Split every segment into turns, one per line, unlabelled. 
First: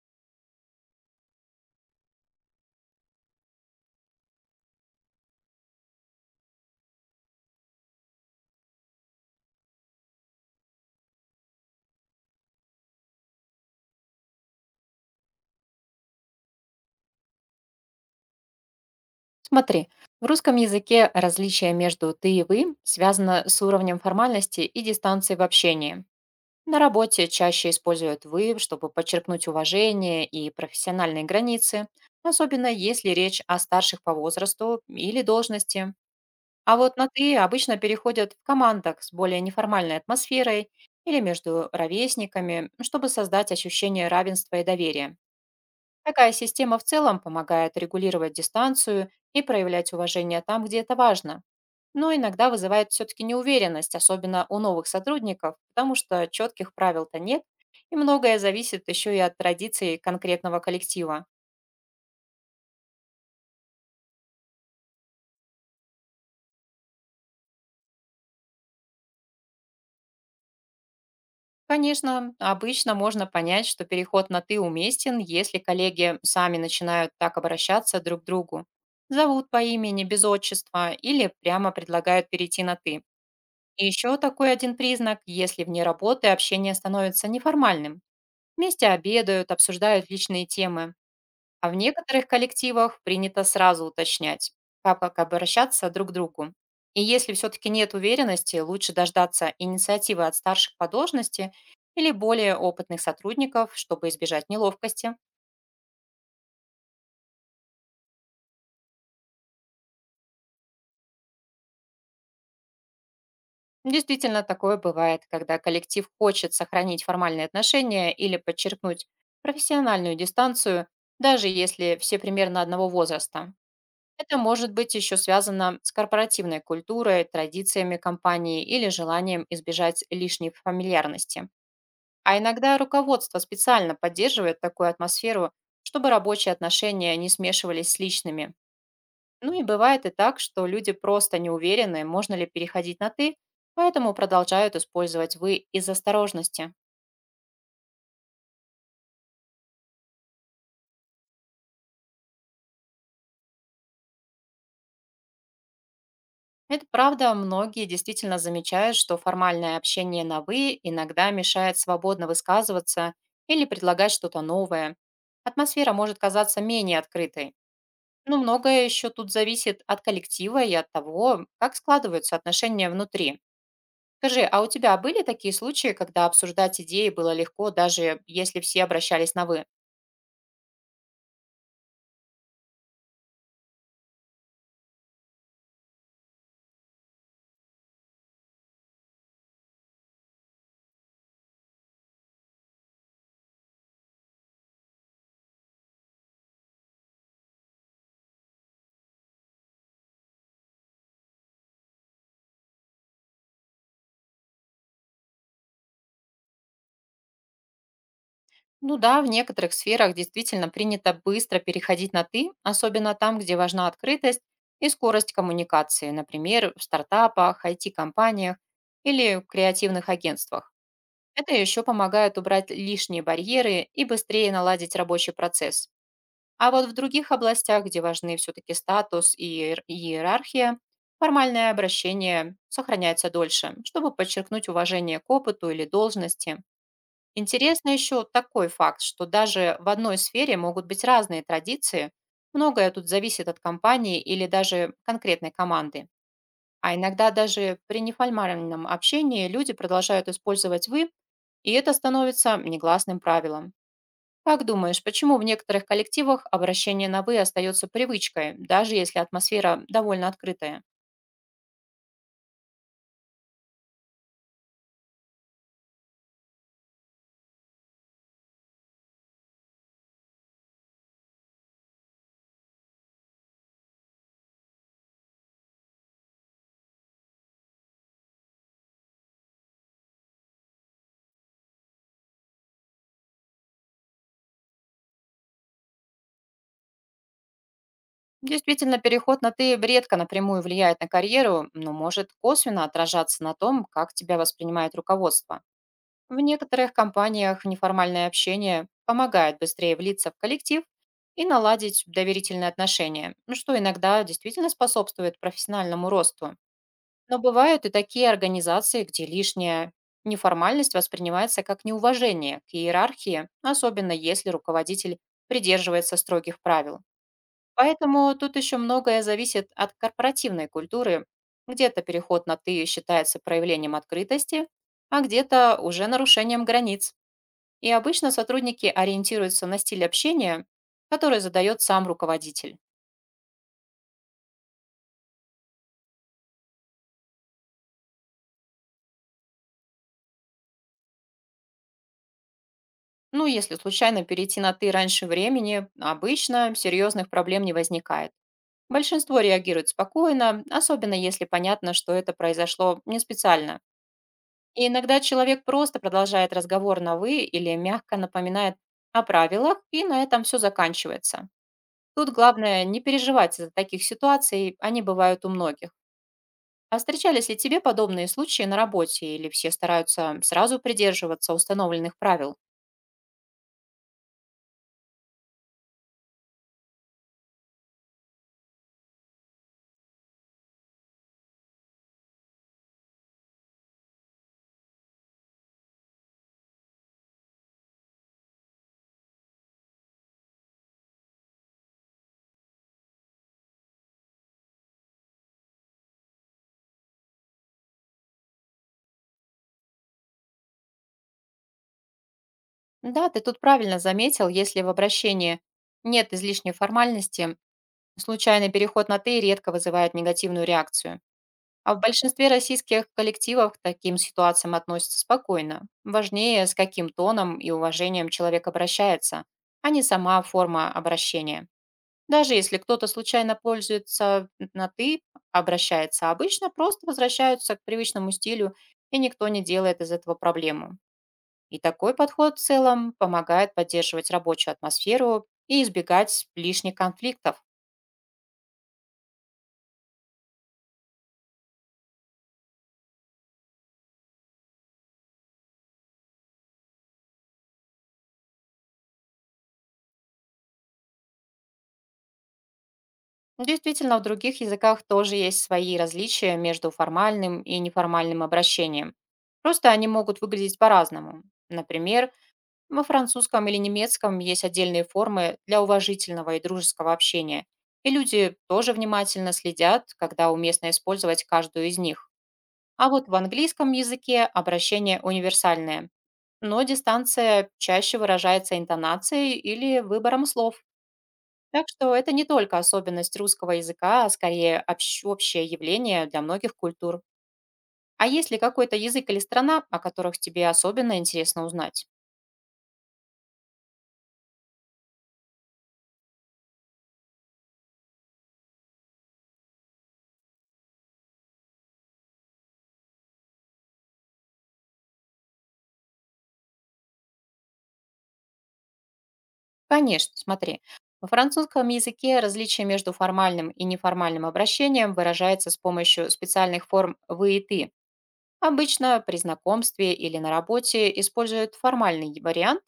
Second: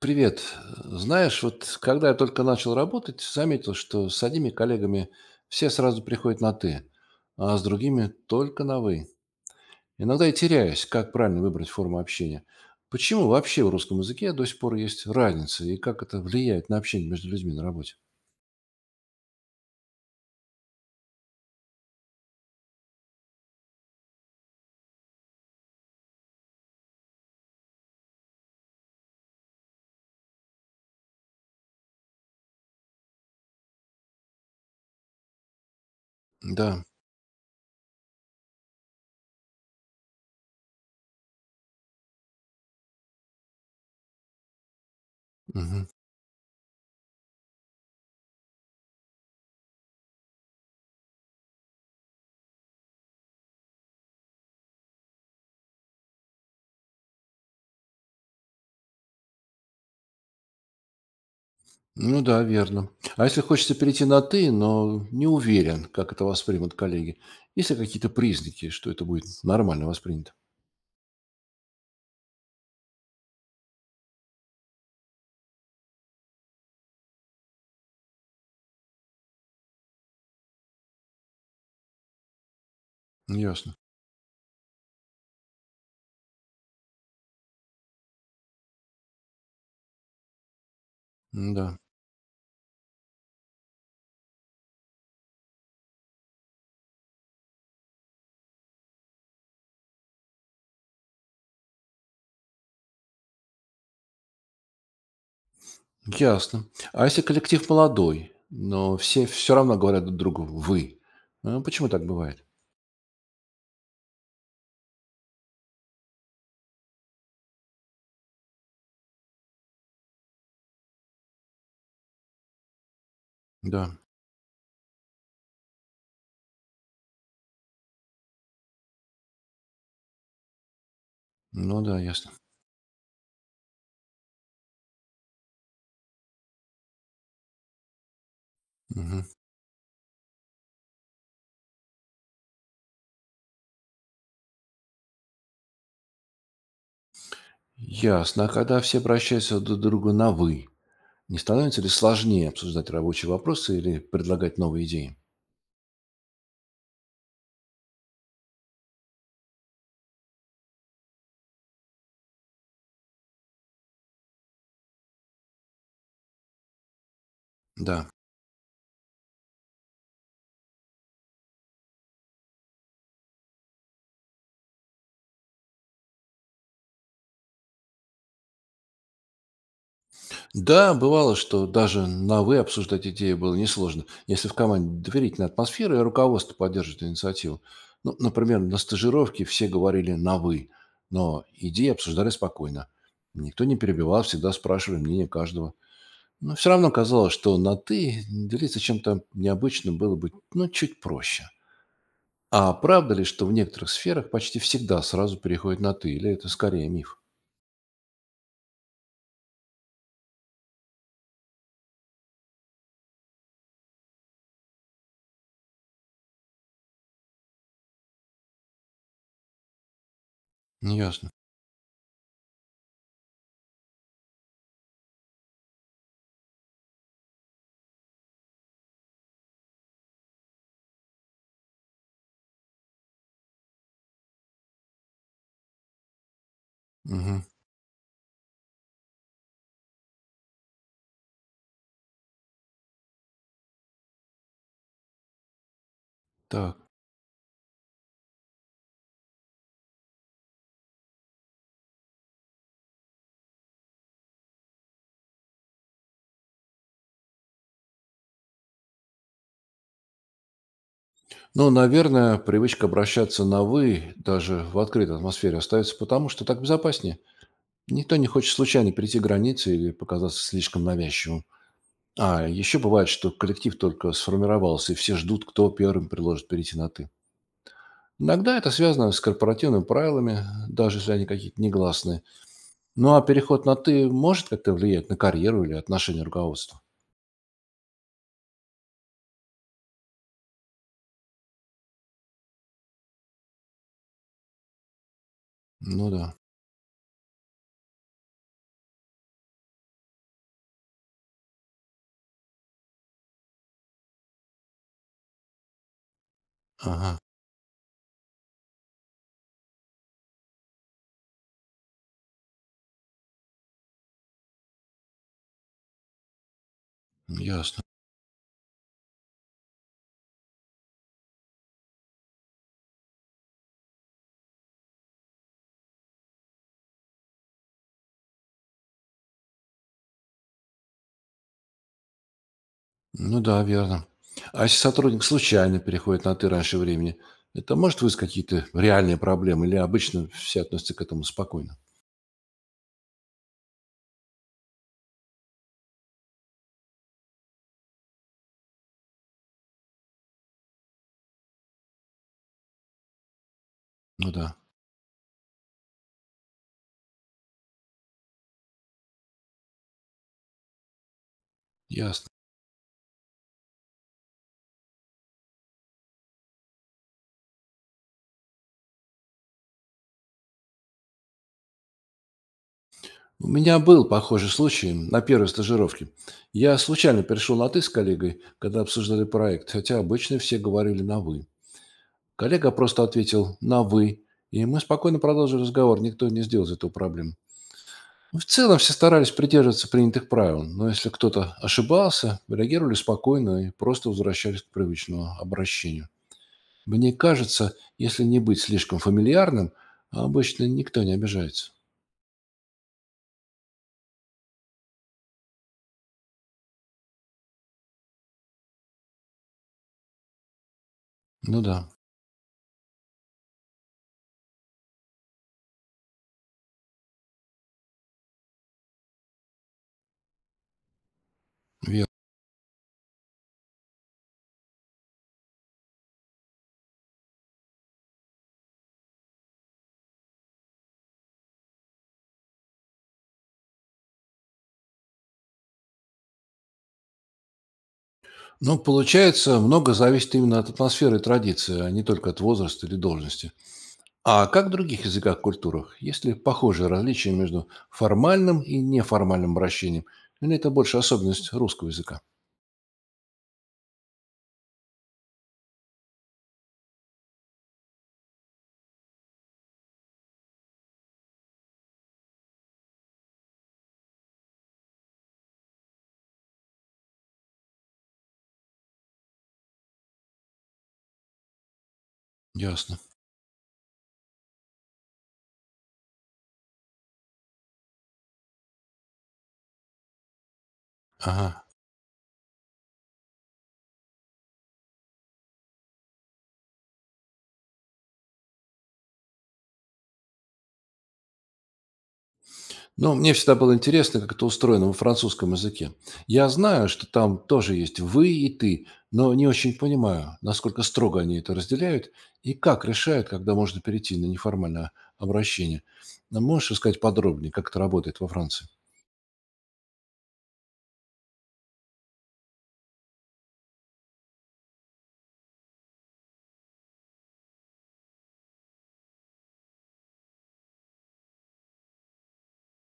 Привет. Знаешь, вот когда я только начал работать, заметил, что с одними коллегами все сразу приходят на «ты», а с другими только на «вы». Иногда я теряюсь, как правильно выбрать форму общения. Почему вообще в русском языке до сих пор есть разница, и как это влияет на общение между людьми на работе?
Смотри, в русском языке различие между «ты» и «вы» связано с уровнем формальности и дистанции в общении. На работе чаще используют «вы», чтобы подчеркнуть уважение и профессиональные границы, особенно если речь о старших по возрасту или должности. А
Да.
вот на «ты» обычно переходят в командах с более неформальной атмосферой или между ровесниками, чтобы создать ощущение равенства и доверия.
Мгм.
Такая система в целом помогает регулировать дистанцию и проявлять уважение там, где это важно, но иногда вызывает все-таки неуверенность, особенно у новых сотрудников, потому что четких правил-то нет, и многое зависит еще и от традиций конкретного коллектива.
Ну да, верно. А если хочется перейти на «ты», но не уверен, как это воспримут коллеги, есть ли какие-то признаки, что это будет нормально воспринято?
Конечно, обычно можно понять, что переход на «ты» уместен, если коллеги сами начинают так обращаться друг к другу. Зовут по имени, без отчества или прямо предлагают перейти на «ты».
Ясно.
И еще такой один признак, если вне работы общение становится неформальным. Вместе обедают, обсуждают личные темы. А в
Да.
некоторых коллективах принято сразу уточнять, как обращаться друг к другу. И если все-таки нет уверенности, лучше дождаться инициативы от старших по должности или более опытных сотрудников, чтобы избежать неловкости.
Ясно. А если коллектив молодой, но все равно говорят друг другу «вы», а почему так бывает?
Действительно, такое бывает, когда коллектив хочет сохранить формальные отношения или подчеркнуть профессиональную дистанцию, даже если все примерно одного возраста.
Да,
Это может быть еще связано с корпоративной культурой, традициями компании или желанием избежать лишней фамильярности.
ну да, ясно.
А иногда руководство специально поддерживает такую атмосферу, чтобы рабочие отношения не смешивались с личными.
Мгм.
Ну и бывает и так, что люди просто не уверены, можно ли переходить на «ты», поэтому продолжают использовать «вы» из осторожности.
Ясно. А когда все обращаются друг к другу на «вы», не становится ли сложнее обсуждать рабочие вопросы или предлагать новые идеи?
Это правда, многие действительно замечают, что формальное общение на «вы» иногда мешает свободно высказываться или предлагать что-то новое. Атмосфера может казаться менее открытой.
Да.
Но многое еще тут зависит от коллектива и от того, как складываются отношения внутри. Скажи, а у тебя были такие случаи, когда обсуждать идеи было легко, даже если все обращались на «вы»?
Да, бывало, что даже на «вы» обсуждать идеи было несложно, если в команде доверительная атмосфера и руководство поддерживает инициативу. Ну, например, на стажировке все говорили на «вы», но идеи обсуждали спокойно. Никто не перебивал, всегда спрашивали мнение каждого. Но все равно казалось, что на «ты» делиться чем-то необычным было бы, ну, чуть проще. А правда ли, что в некоторых сферах почти всегда сразу переходит на «ты», или это скорее миф?
Ну да, в некоторых сферах действительно принято быстро переходить на «ты», особенно там, где важна открытость и скорость коммуникации, например, в стартапах, IT-компаниях или в креативных агентствах.
Ясно.
Это еще помогает убрать лишние барьеры и быстрее наладить рабочий процесс. А вот в других областях, где важны все-таки статус и иерархия, формальное обращение сохраняется дольше, чтобы подчеркнуть уважение к опыту или должности.
Мгм.
Интересно еще такой факт, что даже в одной сфере могут быть разные традиции. Многое тут зависит от компании или даже конкретной команды.
Так.
А иногда даже при неформальном общении люди продолжают использовать «вы», и это становится негласным правилом. Как думаешь, почему в некоторых коллективах обращение на «вы» остается привычкой, даже если атмосфера довольно открытая?
Ну, наверное, привычка обращаться на «вы» даже в открытой атмосфере остается потому, что так безопаснее. Никто не хочет случайно перейти границы или показаться слишком навязчивым. А еще бывает, что коллектив только сформировался, и все ждут, кто первым предложит перейти на «ты». Иногда это связано с корпоративными правилами, даже если они какие-то негласные. Ну, а переход на «ты» может как-то влиять на карьеру или отношение руководства?
Действительно, переход на «ты» редко напрямую влияет на карьеру, но может косвенно отражаться на том, как тебя воспринимает руководство.
Ну да.
В некоторых компаниях неформальное общение помогает быстрее влиться в коллектив и наладить доверительные отношения, ну, что иногда действительно способствует профессиональному росту.
Ага,
Но бывают и такие организации, где лишняя неформальность воспринимается как неуважение к иерархии, особенно если руководитель придерживается строгих правил.
ясно.
Поэтому тут еще многое зависит от корпоративной культуры. Где-то переход на «ты» считается проявлением открытости, а где-то уже нарушением границ. И обычно сотрудники ориентируются на стиль общения, который задает сам руководитель.
Ну да, верно. А если сотрудник случайно переходит на «ты» раньше времени, это может вызвать какие-то реальные проблемы или обычно все относятся к этому спокойно?
Ну, если случайно перейти на «ты» раньше времени, обычно серьезных проблем не возникает. Большинство реагирует спокойно, особенно если понятно, что это произошло не специально.
Ну да,
И иногда человек просто продолжает разговор на «вы» или мягко напоминает о правилах, и на этом все заканчивается. Тут
ясно.
главное не переживать из-за таких ситуаций, они бывают у многих. А встречались ли тебе подобные случаи на работе, или все стараются сразу придерживаться установленных правил?
У меня был похожий случай на первой стажировке. Я случайно перешел на «ты» с коллегой, когда обсуждали проект, хотя обычно все говорили на «вы». Коллега просто ответил на «вы», и мы спокойно продолжили разговор, никто не сделал из этого проблем. Ну, в целом все старались придерживаться принятых правил, но если кто-то ошибался, реагировали спокойно и просто возвращались к привычному обращению. Мне кажется, если не быть слишком фамильярным, обычно никто не обижается.
Да, ты тут правильно заметил, если в обращении нет излишней формальности, случайный переход на «ты» редко вызывает негативную реакцию.
Ну да,
А в большинстве российских коллективов к таким ситуациям относятся спокойно. Важнее, с каким тоном и уважением человек обращается, а не сама форма обращения.
верно.
Даже если кто-то случайно пользуется на «ты», обращается, обычно просто возвращаются к привычному стилю, и никто не делает из этого проблему. И такой подход в целом помогает поддерживать рабочую атмосферу и избегать лишних конфликтов.
Но получается, много зависит именно от атмосферы и традиции, а не только от возраста или должности. А как в других языках и культурах? Есть ли похожие различия между формальным и неформальным обращением? Или это больше особенность русского языка?
Действительно, в других языках тоже есть свои различия между формальным и неформальным обращением. Просто они могут выглядеть по-разному. Например, во французском или немецком есть отдельные формы для уважительного и дружеского общения, и люди тоже внимательно следят, когда уместно использовать каждую из них.
Ясно.
А вот в английском языке обращение универсальное, но дистанция чаще выражается интонацией или выбором слов.
Ага.
Так что это не только особенность русского языка, а скорее общее явление для многих культур. А есть ли какой-то язык или страна, о которых тебе особенно интересно узнать?
Ну, мне всегда было интересно, как это устроено во французском языке. Я знаю, что там тоже есть «вы» и «ты», но не очень понимаю, насколько строго они это разделяют и как решают, когда можно перейти на неформальное обращение. А можешь рассказать подробнее, как это работает во Франции?
Конечно, смотри. Во французском языке различие между формальным и неформальным обращением выражается с помощью специальных форм «вы» и «ты». Обычно при знакомстве или на работе используют формальный вариант,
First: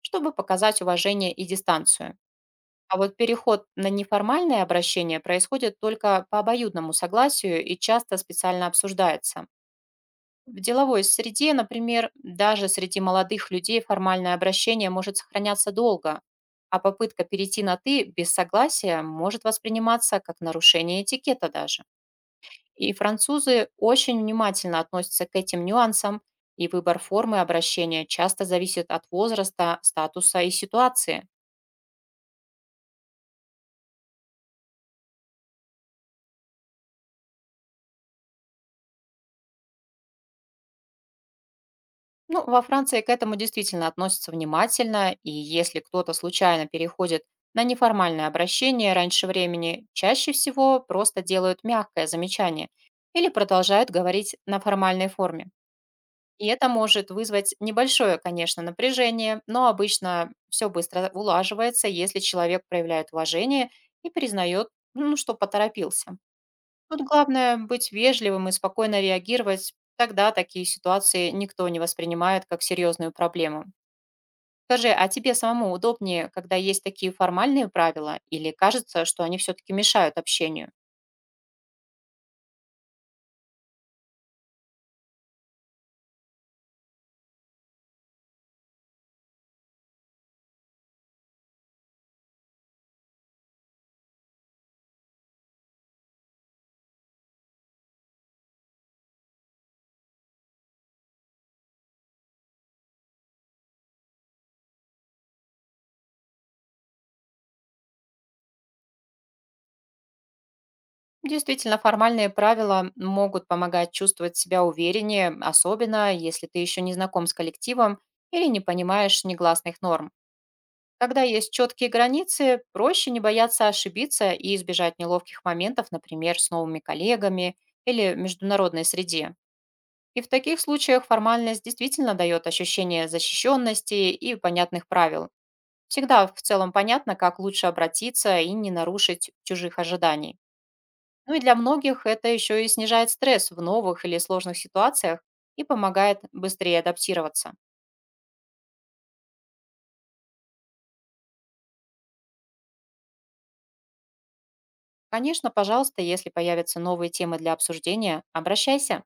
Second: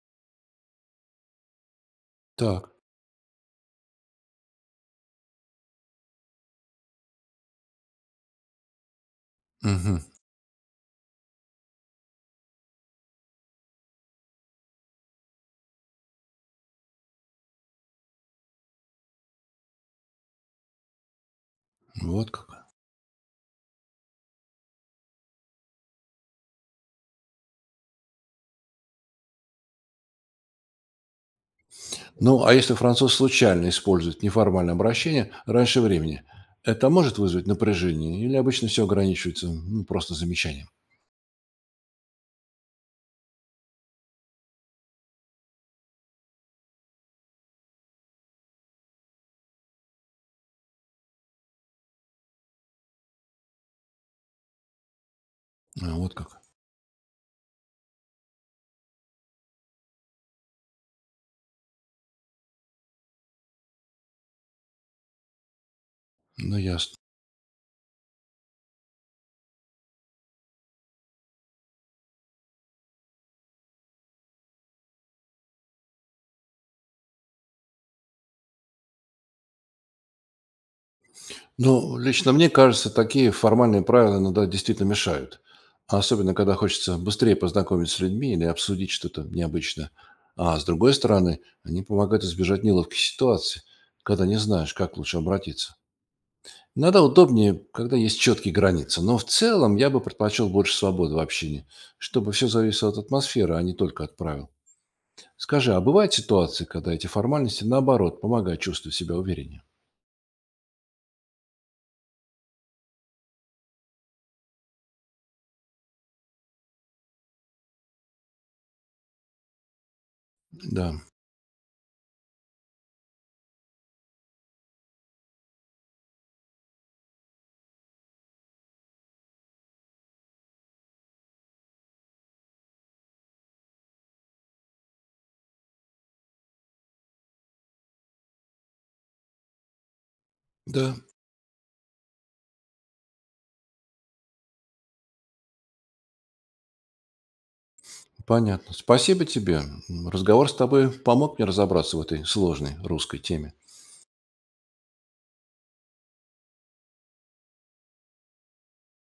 чтобы показать уважение и дистанцию.
Так.
А вот переход на неформальное обращение происходит только по обоюдному согласию и часто специально обсуждается.
Мгм.
В деловой среде, например, даже среди молодых людей формальное обращение может сохраняться долго, а попытка перейти на «ты» без согласия может восприниматься как нарушение этикета даже.
Вот как.
И французы очень внимательно относятся к этим нюансам, и выбор формы обращения часто зависит от возраста, статуса и ситуации.
Ну, а если француз случайно использует неформальное обращение раньше времени, это может вызвать напряжение или обычно все ограничивается, ну, просто замечанием?
Ну, во Франции к этому действительно относятся внимательно, и если кто-то случайно переходит на неформальное обращение раньше времени, чаще всего просто делают мягкое замечание или продолжают говорить на формальной форме.
А, вот как.
И это может вызвать небольшое, конечно, напряжение, но обычно все быстро улаживается, если человек проявляет уважение и признает, ну, что поторопился.
Ну, ясно.
Тут главное быть вежливым и спокойно реагировать. Тогда такие ситуации никто не воспринимает как серьезную проблему. Скажи, а тебе самому удобнее, когда есть такие формальные правила, или кажется, что они все-таки мешают общению?
Ну, лично мне кажется, такие формальные правила иногда действительно мешают. Особенно, когда хочется быстрее познакомиться с людьми или обсудить что-то необычное. А с другой стороны, они помогают избежать неловких ситуаций, когда не знаешь, как лучше обратиться. Иногда удобнее, когда есть четкие границы, но в целом я бы предпочел больше свободы в общении, чтобы все зависело от атмосферы, а не только от правил. Скажи, а бывают ситуации, когда эти формальности, наоборот, помогают чувствовать себя увереннее?
Действительно, формальные правила могут помогать чувствовать себя увереннее, особенно если ты еще не знаком с коллективом или не понимаешь негласных норм.
Да,
Когда есть четкие границы, проще не бояться ошибиться и избежать неловких моментов, например, с новыми коллегами или в международной среде. И в таких случаях формальность действительно дает ощущение защищенности и понятных правил. Всегда в целом понятно, как лучше обратиться и не нарушить чужих ожиданий.
да.
Ну и для многих это еще и снижает стресс в новых или сложных ситуациях и помогает быстрее адаптироваться.
Понятно. Спасибо тебе. Разговор с тобой помог мне разобраться в этой сложной русской теме.
Конечно, пожалуйста, если появятся новые темы для обсуждения, обращайся.